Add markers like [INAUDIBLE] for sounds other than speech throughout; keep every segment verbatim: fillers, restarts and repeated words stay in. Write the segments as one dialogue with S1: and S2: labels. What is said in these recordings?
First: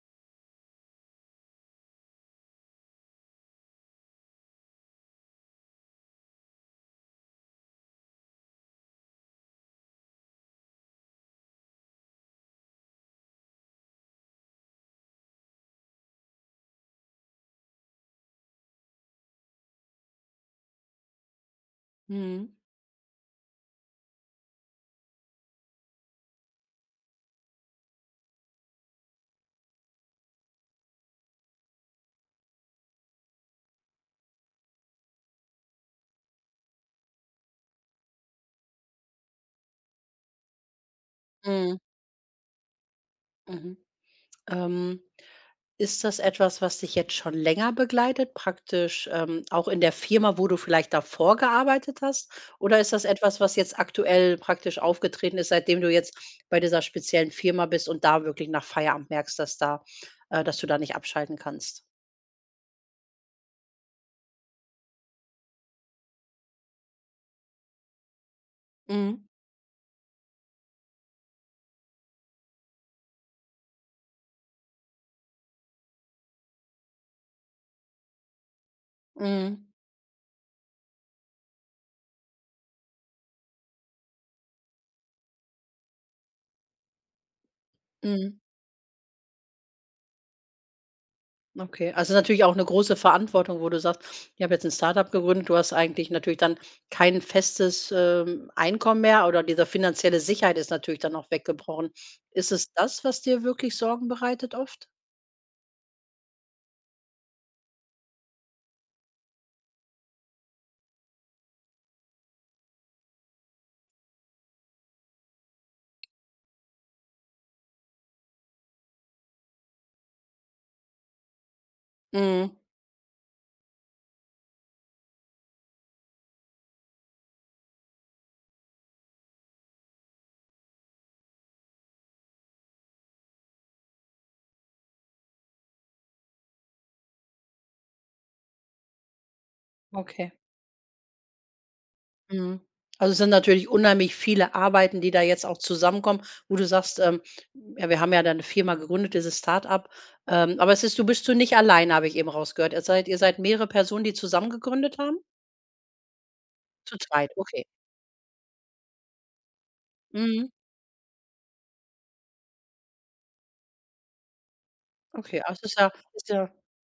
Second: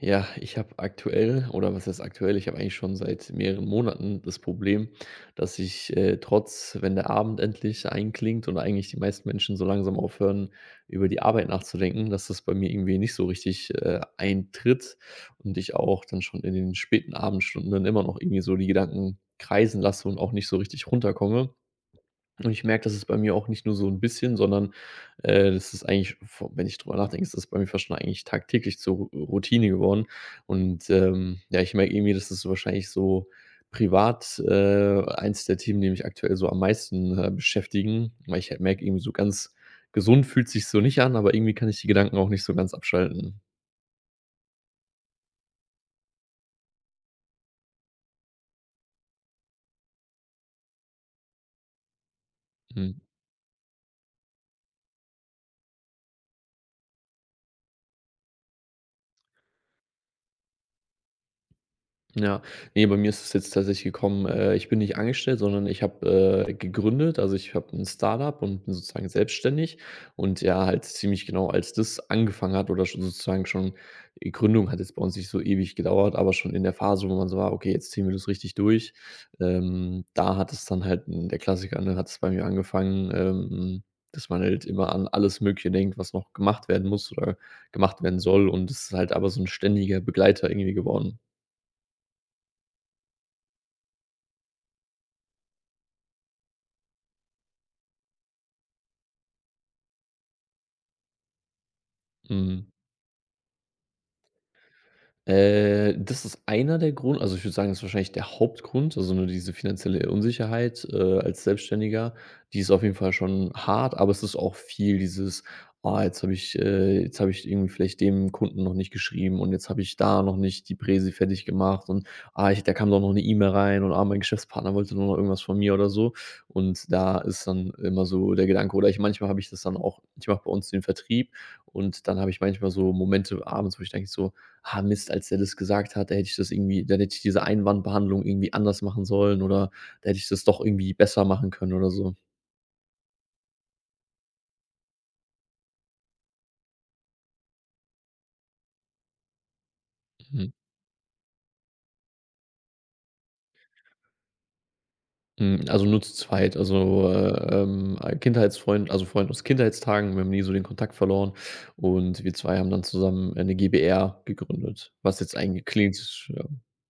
S1: Ja, ich habe aktuell oder was heißt aktuell? Ich habe eigentlich schon seit mehreren Monaten das Problem, dass ich, äh, trotz wenn der Abend endlich einklingt und eigentlich die meisten Menschen so langsam aufhören, über die Arbeit nachzudenken, dass das bei mir irgendwie nicht so richtig äh, eintritt und ich auch dann schon in den späten Abendstunden dann immer noch irgendwie so die Gedanken kreisen lasse und auch nicht so richtig runterkomme. Und
S2: Mhm.
S1: ich merke, das ist bei mir auch nicht nur so ein bisschen, sondern äh, das ist eigentlich vo wenn ich drüber nachdenke, ist das bei mir fast schon eigentlich tagtäglich zur Ru Routine geworden. Und ähm, ja, ich merke irgendwie, das ist so wahrscheinlich so privat, äh, eins der Themen, die mich aktuell so am meisten äh, beschäftigen, weil ich halt merke, irgendwie so ganz gesund fühlt sich so nicht an, aber irgendwie kann
S2: Mhm.
S1: ich die Gedanken auch nicht so ganz abschalten.
S2: Mhm. Ähm, ist das etwas, was dich jetzt schon länger begleitet, praktisch, ähm, auch in der Firma, wo du vielleicht davor gearbeitet hast? Oder ist
S1: Mhm.
S2: das etwas, was jetzt aktuell praktisch aufgetreten ist, seitdem du jetzt bei dieser speziellen Firma bist und da wirklich nach Feierabend merkst, dass da, äh dass du da nicht abschalten kannst?
S1: Ja, nee, bei mir ist es jetzt tatsächlich gekommen, äh, ich bin nicht angestellt, sondern ich habe äh, gegründet. Also, ich habe ein Startup und bin sozusagen
S2: Mhm.
S1: selbstständig. Und ja, halt ziemlich genau, als das angefangen hat oder schon sozusagen schon die Gründung hat jetzt bei uns nicht so ewig gedauert, aber schon in der Phase, wo man so war: „Okay, jetzt ziehen wir das richtig durch.“
S2: Mhm.
S1: Ähm, da hat es dann halt hm, der Klassiker, ne, hat es bei mir angefangen, ähm, dass man halt immer an alles Mögliche denkt, was noch gemacht werden muss oder gemacht werden
S2: Mhm.
S1: soll. Und es ist halt aber so ein ständiger Begleiter irgendwie geworden.
S2: Okay, also natürlich auch eine große Verantwortung, wo du sagst: „Ich habe jetzt ein Startup gegründet.“ Du hast eigentlich natürlich dann kein festes, ähm, Einkommen mehr oder diese finanzielle Sicherheit ist natürlich dann auch weggebrochen. Ist
S1: Mhm.
S2: es das, was dir wirklich Sorgen bereitet oft?
S1: Äh, das ist einer der Grund, also, ich würde sagen, das ist wahrscheinlich der Hauptgrund, also, ne, diese finanzielle Unsicherheit äh, als Selbstständiger, die ist auf jeden Fall schon hart, aber es ist auch viel dieses: „Ah, jetzt habe ich äh, jetzt habe ich irgendwie vielleicht dem Kunden noch nicht geschrieben und jetzt habe ich da noch nicht die Präsi fertig gemacht und ah,
S2: Mhm,
S1: ich da kam doch noch eine E-Mail rein und, ah, mein Geschäftspartner wollte nur noch irgendwas von mir“ oder so. Und da ist dann immer so der Gedanke oder ich manchmal habe ich das dann auch, ich mache bei uns den Vertrieb und dann habe ich manchmal so Momente abends, wo ich denke so: ah Mist, als der das gesagt hat, da hätte ich das irgendwie dann hätte ich diese Einwandbehandlung irgendwie anders machen sollen oder da hätte ich
S2: okay.
S1: das doch irgendwie besser machen können oder so.
S2: Mhm. Also, es sind natürlich unheimlich viele Arbeiten, die da jetzt auch zusammenkommen, wo du sagst, ähm, ja, wir haben ja da eine Firma gegründet, dieses Start-up,
S1: Mhm.
S2: ähm, aber es ist du bist du nicht allein, habe ich eben rausgehört. Ihr seid ihr seid mehrere Personen, die zusammen gegründet haben?
S1: Hm, also nur zu zweit,
S2: Zu
S1: also
S2: zweit,
S1: äh,
S2: okay.
S1: ähm, ein Kindheitsfreund, also Freund aus Kindheitstagen, wir haben nie
S2: Mhm.
S1: so den Kontakt verloren und wir zwei haben dann zusammen äh, 'ne GbR gegründet, was jetzt
S2: Okay, also
S1: eigentlich
S2: es ist ja
S1: klingt.
S2: ist
S1: Ja,
S2: ja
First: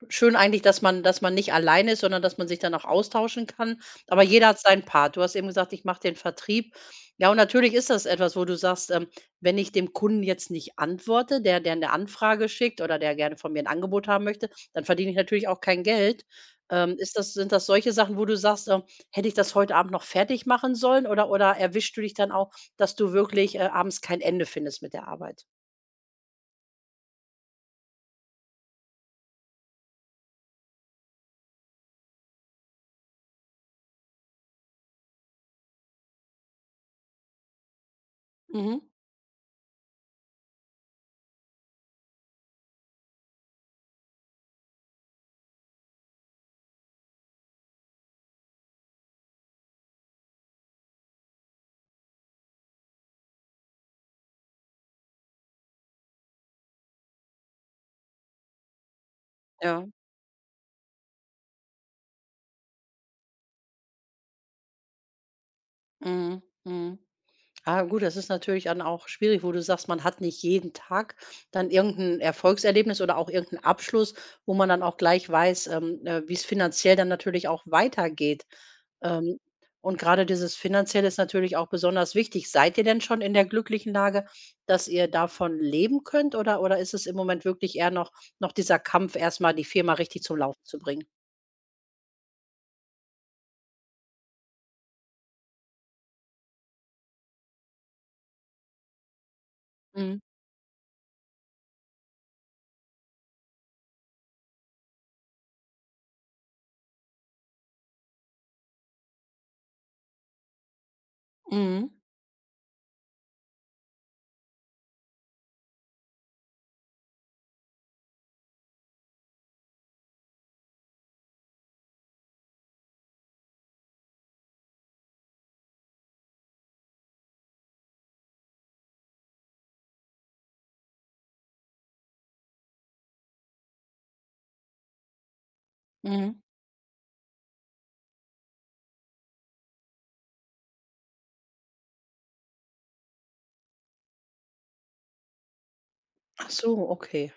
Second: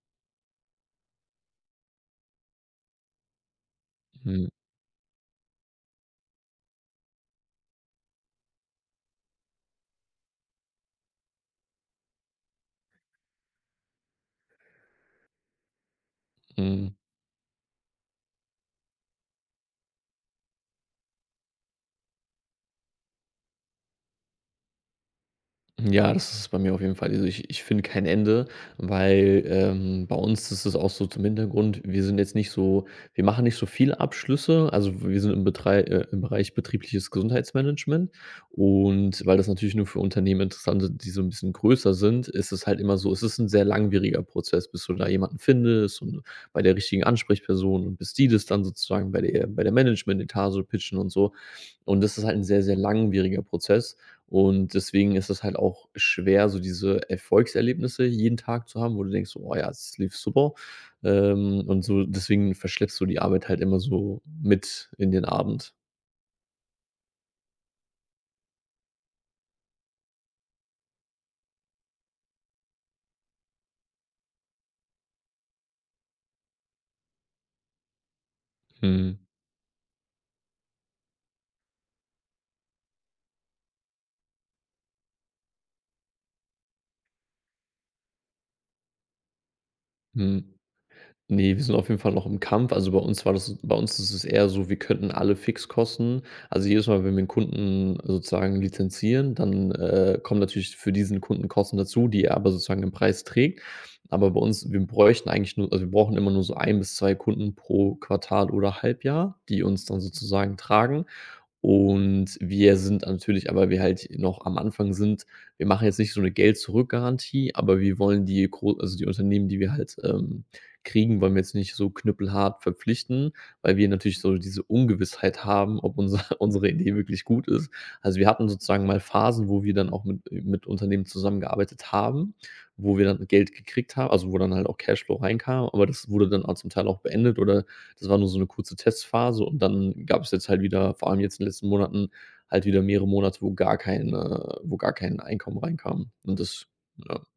S2: schön eigentlich, dass man dass man nicht alleine ist, sondern dass man sich dann auch austauschen kann. Aber
S1: mhm,
S2: jeder hat seinen Part. Du hast eben gesagt: „Ich mache den Vertrieb.“ Ja, und natürlich ist das etwas, wo du sagst, ähm: „Wenn ich dem Kunden jetzt nicht antworte, der der eine Anfrage schickt oder der gerne von mir ein Angebot haben möchte, dann verdiene ich natürlich auch kein Geld.“
S1: mhm.
S2: Ähm, ist das sind das solche Sachen, wo du sagst, ähm: „Hätte ich das heute Abend noch fertig machen sollen?“ Oder oder erwischst du dich dann auch, dass du wirklich, äh, abends kein Ende findest mit der Arbeit?
S1: Ja, das ist bei mir auf jeden Fall. Also ich ich finde kein Ende, weil ähm, bei uns ist es auch so, zum Hintergrund, wir sind jetzt nicht so, wir machen nicht so viele Abschlüsse. Also, wir sind im Betrei äh, im Bereich betriebliches Gesundheitsmanagement,
S2: Mhm.
S1: und weil das natürlich nur für Unternehmen interessant ist, die so ein bisschen größer sind, ist es halt immer so, es ist ein sehr langwieriger Prozess, bis du da jemanden findest und bei der richtigen Ansprechperson und bis die das dann sozusagen bei der bei der Management-Etage pitchen und so. Und das ist halt ein sehr, sehr langwieriger Prozess. Und deswegen ist es halt auch schwer, so diese Erfolgserlebnisse jeden Tag zu haben, wo du denkst so: „Oh ja,
S2: Ja.
S1: es lief super.“ Ähm, und so deswegen verschleppst du die Arbeit halt immer so mit in den Abend.
S2: Mhm, mhm. Ah, gut, das ist natürlich dann auch schwierig, wo du sagst, man hat nicht jeden Tag dann irgendein Erfolgserlebnis oder auch irgend Abschluss, wo man dann auch gleich weiß, ähm, äh, wie's finanziell dann natürlich auch weitergeht.
S1: Mhm,
S2: Ähm, und gerade dieses Finanzielle ist natürlich auch besonders wichtig. Seid ihr denn schon in der glücklichen Lage, dass ihr davon leben könnt oder oder ist es im Moment wirklich eher noch noch dieser Kampf, erstmal die Firma richtig zum
S1: mhm.
S2: Laufen zu bringen?
S1: Ne, wir sind auf jeden Fall noch im Kampf. Also, bei uns war das, bei uns ist es eher so, wir könnten alle Fixkosten, also, jedes Mal, wenn wir einen Kunden sozusagen lizenzieren, dann äh,
S2: Mhm.
S1: kommen natürlich für diesen Kunden Kosten dazu, die er aber sozusagen im Preis trägt. Aber bei uns, wir bräuchten eigentlich nur, also, wir brauchen immer nur so ein bis zwei Kunden pro Quartal oder Halbjahr, die uns dann sozusagen tragen.
S2: Mhm.
S1: Und wir sind natürlich, aber wir halt noch am Anfang sind, wir machen jetzt nicht so eine Geld-zurück-Garantie, aber wir wollen die gro also, die Unternehmen, die wir halt ähm, kriegen, wollen wir jetzt nicht so knüppelhart verpflichten, weil wir natürlich so diese Ungewissheit haben, ob unser [LAUGHS] unsere Idee wirklich gut ist. Also, wir hatten sozusagen mal Phasen, wo wir dann auch mit mit Unternehmen zusammengearbeitet haben, wo wir dann Geld gekriegt haben, also, wo dann halt auch Cashflow reinkam, aber das wurde
S2: Mhm.
S1: dann auch zum Teil auch beendet oder das war nur so eine kurze Testphase, und dann gab es jetzt halt wieder, vor allem jetzt in den letzten Monaten, halt wieder mehrere Monate, wo gar keine, wo gar kein Einkommen reinkam und
S2: Ach
S1: das.
S2: so,
S1: Ja,
S2: okay.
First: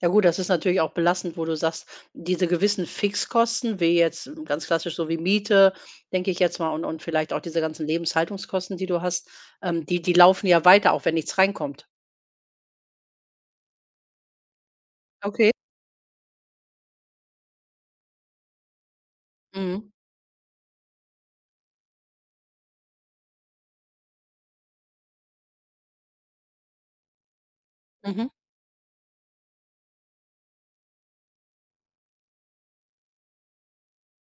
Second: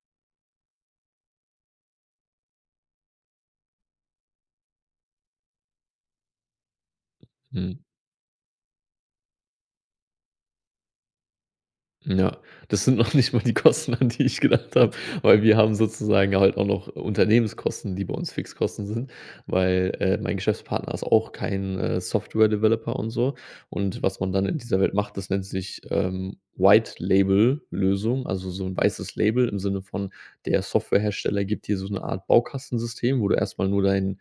S2: Ja gut, das ist natürlich auch belastend, wo du sagst, diese gewissen Fixkosten, wie jetzt ähm, ganz klassisch so wie Miete, denke ich jetzt mal, und und vielleicht auch diese
S1: mhm.
S2: ganzen Lebenshaltungskosten, die du hast, ähm, die die laufen ja weiter, auch wenn nichts reinkommt.
S1: Ja, das sind noch [LAUGHS] nicht mal die Kosten, an die ich gedacht habe, weil
S2: Okay.
S1: wir haben sozusagen halt auch noch Unternehmenskosten, die bei uns Fixkosten sind, weil
S2: Mhm.
S1: äh, mein Geschäftspartner ist auch kein äh, Software-Developer und so. Und was man dann in dieser Welt macht, das nennt sich ähm, White-Label-Lösung,
S2: Mhm.
S1: also so ein weißes Label im Sinne von, der Softwarehersteller gibt dir so eine Art Baukastensystem, wo du erstmal nur dein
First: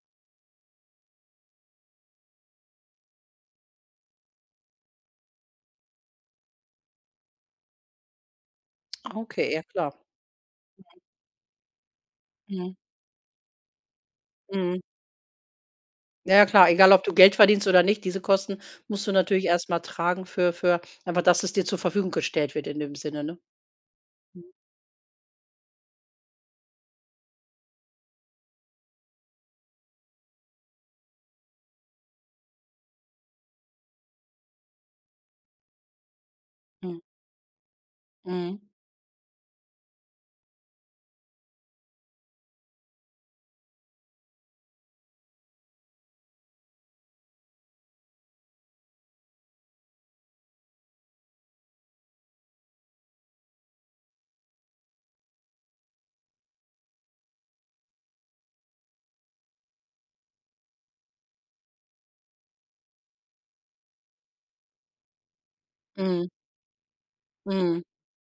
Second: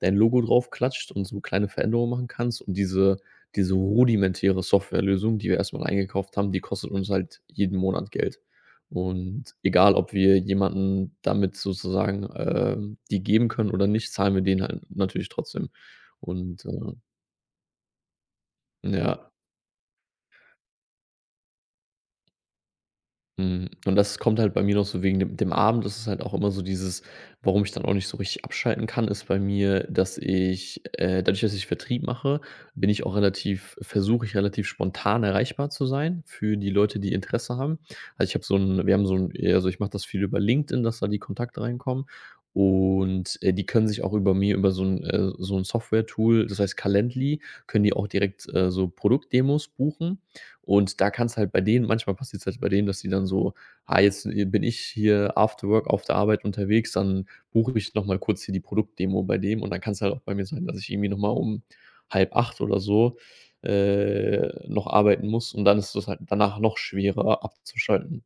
S1: dein Logo drauf klatscht und so kleine Veränderungen machen kannst und diese diese rudimentäre Softwarelösung, die wir erstmal eingekauft haben, die kostet uns halt jeden Monat Geld.
S2: Ah, okay,
S1: Und
S2: ja klar.
S1: egal, ob wir jemanden damit sozusagen
S2: Mhm.
S1: ähm, die geben können oder nicht, zahlen wir denen
S2: Mhm.
S1: halt natürlich trotzdem.
S2: Ja, ja
S1: Und
S2: klar, egal
S1: äh,
S2: ob du Geld verdienst oder nicht, diese Kosten musst du
S1: ja.
S2: natürlich erst mal tragen für für einfach, dass es dir zur Verfügung gestellt wird in dem Sinne, ne?
S1: Mhm. Und das kommt
S2: Mhm.
S1: halt bei mir noch so, wegen dem dem Abend. Das ist halt auch immer so dieses, warum ich dann auch nicht so richtig abschalten kann, ist bei mir, dass ich äh, dadurch, dass ich Vertrieb mache, bin ich auch relativ, versuche ich relativ spontan erreichbar zu sein für die Leute,
S2: Mhm.
S1: die Interesse haben. Also, ich habe so
S2: Mhm.
S1: ein, wir haben so ein, also, ich mache das viel über LinkedIn, dass da die Kontakte reinkommen und äh, die können sich auch über mir, über so ein äh, so ein Software-Tool, das heißt Calendly, können die auch direkt äh, so Produktdemos buchen. Und da kann es halt bei denen manchmal, passiert's halt bei denen, dass die dann so: „Ah, jetzt äh, bin ich hier after work auf der Arbeit unterwegs, dann buche ich noch mal kurz hier die Produktdemo bei dem.“ Und dann kann es halt auch bei mir sein, dass ich irgendwie noch mal um halb acht oder so äh, noch arbeiten muss und dann ist es halt
S2: Mhm.
S1: danach noch schwerer
S2: Mhm.
S1: abzuschalten.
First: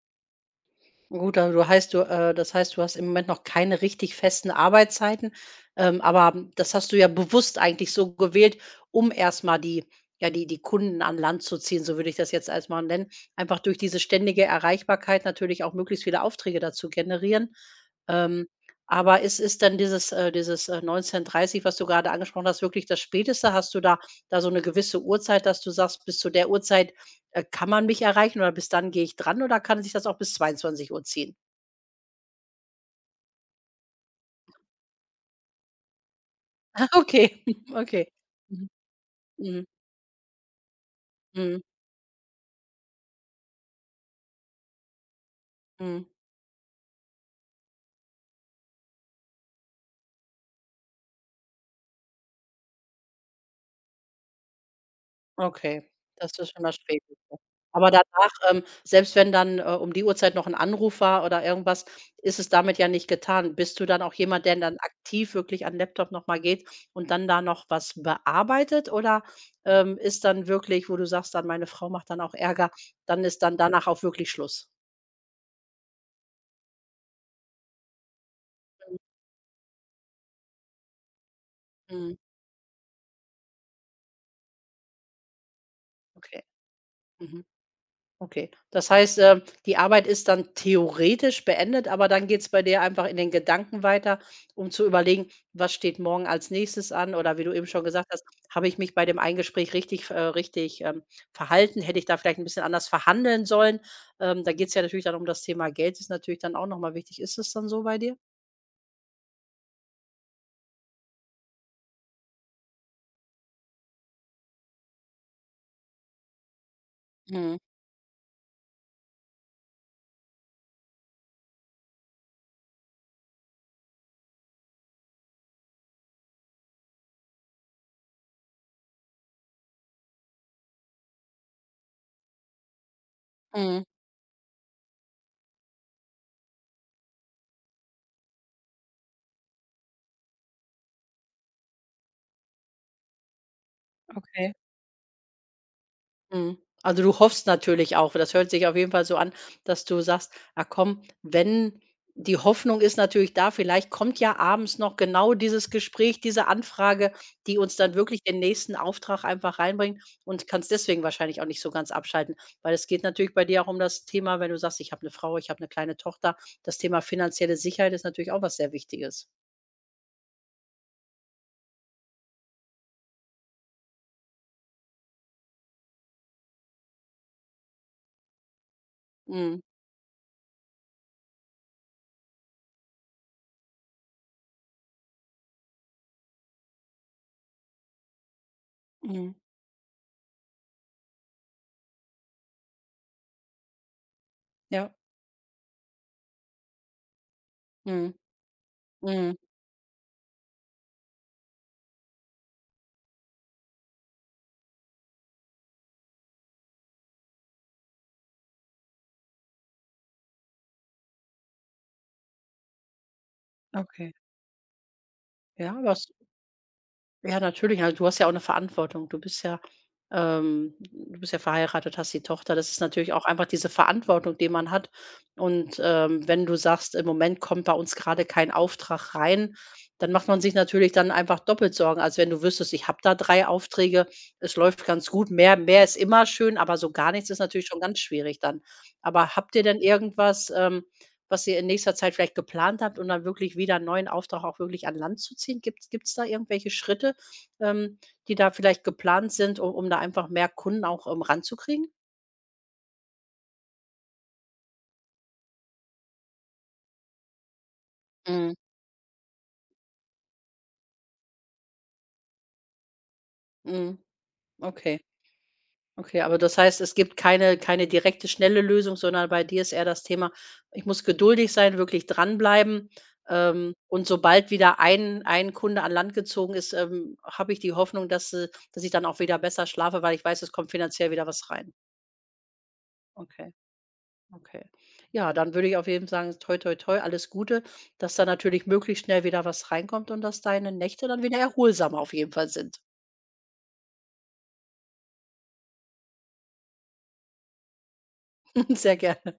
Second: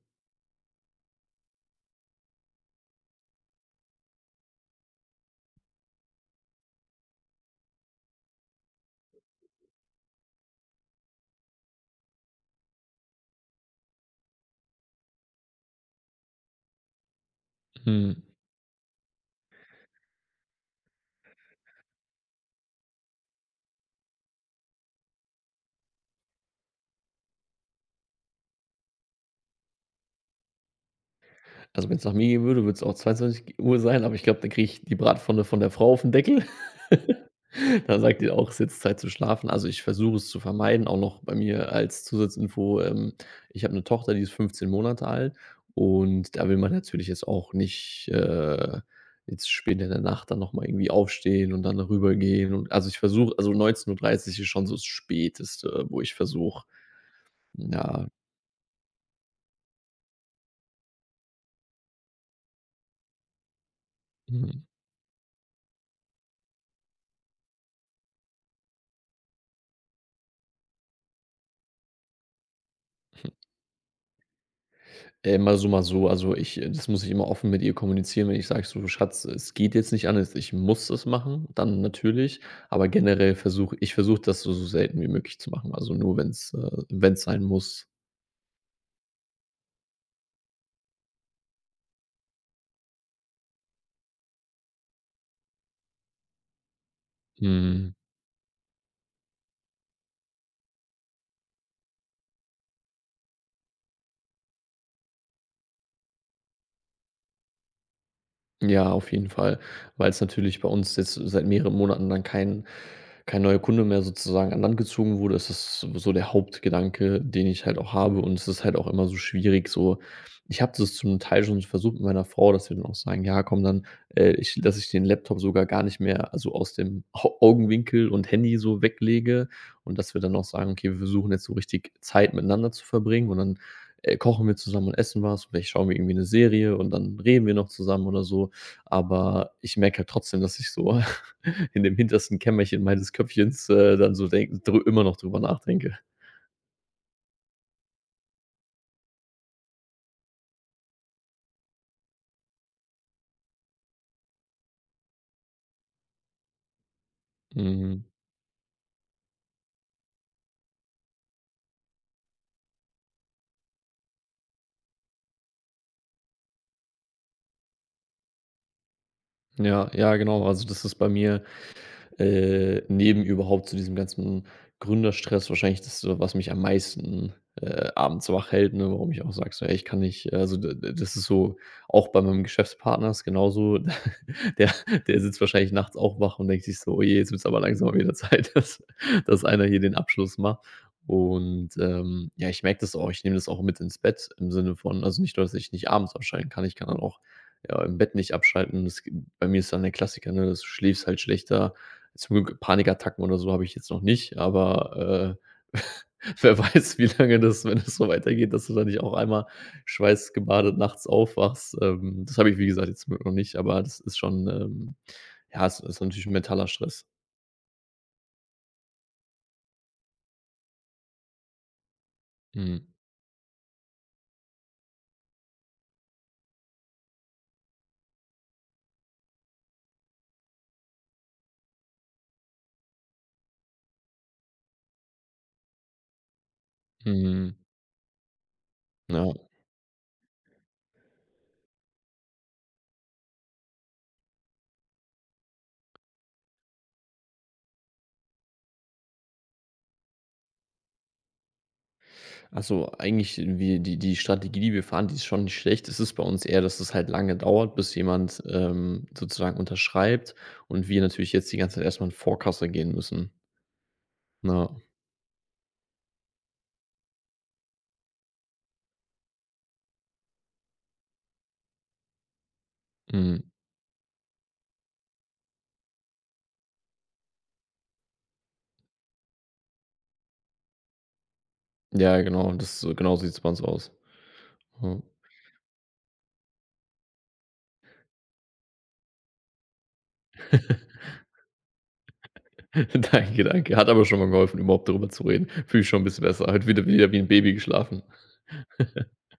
S2: Gut, also du heißt du äh, das heißt, du hast im Moment noch keine richtig festen Arbeitszeiten, ähm, aber das hast du ja bewusst eigentlich so gewählt, um erst mal die ja, die die Kunden an Land zu ziehen, so würde ich das jetzt erst mal nennen. Einfach durch diese ständige Erreichbarkeit natürlich auch möglichst viele Aufträge dazu generieren.
S1: Mhm.
S2: Ähm, aber ist ist dann dieses äh, dieses, äh, neunzehn Uhr dreißig, was du gerade angesprochen hast, wirklich das Späteste? Hast du da da so eine gewisse Uhrzeit, dass du sagst: „Bis zu der Uhrzeit, äh, kann man mich erreichen oder bis dann gehe ich dran“, oder kann sich das auch bis zweiundzwanzig Uhr ziehen?
S1: Also, wenn es nach mir gehen würde, würde es auch zweiundzwanzig Uhr sein, aber ich glaube, dann kriege ich die Bratpfanne von der Frau auf den Deckel.
S2: [LAUGHS]
S1: [LAUGHS]
S2: okay, [LAUGHS]
S1: Da
S2: okay.
S1: sagt die auch: es „Ist
S2: Mhm.
S1: jetzt Zeit zu schlafen.“
S2: Mhm.
S1: Also, ich versuche es zu vermeiden, auch noch bei
S2: Mhm.
S1: mir als Zusatzinfo, ähm, ich habe eine Tochter, die ist fünfzehn Monate alt,
S2: Mhm.
S1: und da will man natürlich jetzt auch nicht äh, jetzt spät in der Nacht dann noch mal irgendwie aufstehen und dann rübergehen, und also, ich versuche, also, neunzehn Uhr dreißig ist schon so das Späteste,
S2: Okay,
S1: wo ich
S2: das ist
S1: versuche.
S2: schon das Späteste. Aber
S1: Ja,
S2: danach, ähm, selbst wenn dann, äh, um die Uhrzeit noch 'n Anruf war oder irgendwas, ist es damit ja nicht getan. Bist du dann auch jemand, der
S1: mhm.
S2: dann aktiv wirklich an 'n Laptop noch mal geht und dann da noch was bearbeitet oder, ähm, ist dann wirklich, wo du sagst dann: „Meine Frau macht dann auch Ärger“, dann ist dann danach auch wirklich Schluss?
S1: Äh, mal so, mal so. Also, ich äh, das muss ich immer offen mit ihr kommunizieren, wenn ich sage so: „Schatz, es geht jetzt nicht anders, ich muss es machen“, dann
S2: Mhm,
S1: natürlich. Aber generell versuche ich versuche das so so selten wie möglich zu machen, also nur wenn
S2: okay.
S1: es äh, wenn's sein
S2: Mhm.
S1: muss.
S2: Okay. Das heißt, äh, die Arbeit ist dann theoretisch beendet, aber dann geht es bei dir einfach in den Gedanken weiter, um zu überlegen, was steht morgen als nächstes an? Oder wie du eben schon
S1: Mhm.
S2: gesagt hast, habe ich mich bei dem Eingespräch richtig, äh, richtig ähm, verhalten? Hätte ich da vielleicht ein bisschen anders verhandeln sollen? Ähm, da geht es ja natürlich dann um das Thema Geld, ist natürlich dann auch nochmal wichtig. Ist es dann so bei dir?
S1: Ja, auf jeden Fall, weil es natürlich bei uns jetzt seit mehreren Monaten dann kein kein neuer Kunde mehr sozusagen an Land gezogen wurde. Es ist so der Hauptgedanke, den
S2: Mhm.
S1: ich halt auch habe, und es ist halt auch immer so schwierig, so ich habe das zum Teil schon versucht mit meiner Frau, dass wir dann auch sagen: „Ja, komm, dann äh, ich, dass ich den Laptop sogar gar nicht mehr, also, aus dem Au Augenwinkel und Handy so weglege“ und dass wir dann auch sagen: „Okay, wir versuchen jetzt so richtig Zeit miteinander zu verbringen“, und dann
S2: Mhm.
S1: äh, kochen wir zusammen und essen was, vielleicht schauen wir irgendwie eine Serie und dann reden wir noch zusammen oder so. Aber ich merke halt trotzdem, dass ich so [LAUGHS] in dem hintersten Kämmerchen meines Köpfchens äh, dann so
S2: Okay.
S1: denk drü immer noch drüber nachdenke.
S2: Mhm. Also, du hoffst natürlich auch das hört sich auf jeden Fall so an, dass du sagst: „Ah komm, wenn“ die Hoffnung ist natürlich da, vielleicht kommt ja abends noch genau dieses Gespräch, diese Anfrage, die uns dann
S1: Mhm.
S2: wirklich den nächsten Auftrag einfach reinbringt und kannst deswegen wahrscheinlich auch nicht so ganz abschalten. Weil es geht natürlich bei dir auch um das Thema, wenn du sagst: „Ich habe eine Frau, ich habe eine kleine Tochter.“ Das Thema finanzielle Sicherheit ist natürlich auch was sehr Wichtiges.
S1: Ja, ja, genau. Also, das ist bei mir äh, neben überhaupt zu diesem ganzen Gründerstress wahrscheinlich das, so, was mich am meisten äh, abends wach hält, ne, warum ich auch sage
S2: Mhm.
S1: so: „Ey, ich kann nicht“, also d d das ist so, auch bei meinem Geschäftspartner ist genauso. [LAUGHS] Der Der sitzt wahrscheinlich nachts auch wach und denkt sich so: „Oh je, jetzt wird's aber langsam mal wieder Zeit, [LAUGHS] dass
S2: Mhm.
S1: dass einer hier den Abschluss macht.“ Und ähm, ja, ich merke das auch. Ich nehme das auch mit ins Bett im Sinne
S2: Ja.
S1: von, also, nicht nur, dass ich nicht abends abschalten kann, ich kann dann auch, ja, im Bett
S2: Mhm.
S1: nicht abschalten. Das
S2: Mhm.
S1: bei mir ist dann der Klassiker, ne, dass du schläfst halt schlechter. Zum Glück Panikattacken oder so habe ich jetzt noch nicht, aber äh, [LAUGHS] wer weiß, wie lange das, wenn das so weitergeht, dass du dann nicht auch einmal schweißgebadet nachts aufwachst. Ähm, das habe ich, wie gesagt, jetzt noch nicht, aber das
S2: Okay.
S1: ist schon ähm ja,
S2: Ja,
S1: es
S2: aber
S1: ist natürlich 'n mentaler Stress.
S2: Ja, natürlich. Also, du hast ja auch eine Verantwortung. Du bist ja ähm, du bist ja verheiratet, hast die Tochter. Das
S1: Mhm.
S2: ist natürlich auch einfach diese Verantwortung, die man hat. Und, ähm, wenn du sagst: „Im Moment kommt bei uns gerade kein Auftrag rein“, dann macht man sich natürlich dann einfach doppelt Sorgen, als wenn du wüsstest: „Ich habe da drei Aufträge, es läuft ganz gut.“ Mehr mehr ist immer schön, aber so gar nichts ist
S1: Mhm.
S2: natürlich schon ganz schwierig dann.
S1: Ja.
S2: Aber habt ihr denn irgendwas, ähm, was ihr in nächster Zeit vielleicht geplant habt, um dann wirklich wieder 'n neuen Auftrag auch wirklich an Land zu ziehen? Gibt es da irgendwelche Schritte, ähm, die da vielleicht geplant sind, um um da einfach mehr Kunden auch, ähm, ranzukriegen?
S1: Also, eigentlich wir die die Strategie, die wir fahren, die ist schon nicht schlecht. Es ist bei uns eher, dass es halt lange dauert, bis jemand
S2: Mhm.
S1: ähm, sozusagen unterschreibt und wir natürlich jetzt die ganze Zeit erstmal in Vorkasse gehen müssen.
S2: Mhm.
S1: Ja.
S2: Okay, okay, aber das heißt, es gibt keine keine direkte, schnelle Lösung, sondern bei dir ist eher das Thema: „Ich muss geduldig sein, wirklich dranbleiben,
S1: Mhm.
S2: ähm, und sobald wieder ein ein Kunde an Land gezogen ist, ähm, habe ich die Hoffnung, dass, äh dass ich dann auch wieder besser schlafe, weil ich weiß, es kommt finanziell wieder was rein.“
S1: Ja, genau, das, genau so sieht es bei
S2: Okay.
S1: uns aus.
S2: Okay.
S1: Ja.
S2: Ja, dann würde ich auf jeden Fall sagen, toi, toi, toi, alles Gute, dass da natürlich möglichst schnell wieder was reinkommt und dass deine Nächte dann wieder erholsamer auf jeden Fall sind.
S1: [LAUGHS] Danke, danke. Hat aber schon mal geholfen, überhaupt darüber zu reden. Fühle ich schon ein bisschen besser. Heute wieder wieder wie ein Baby geschlafen.
S2: [LAUGHS] Sehr gerne.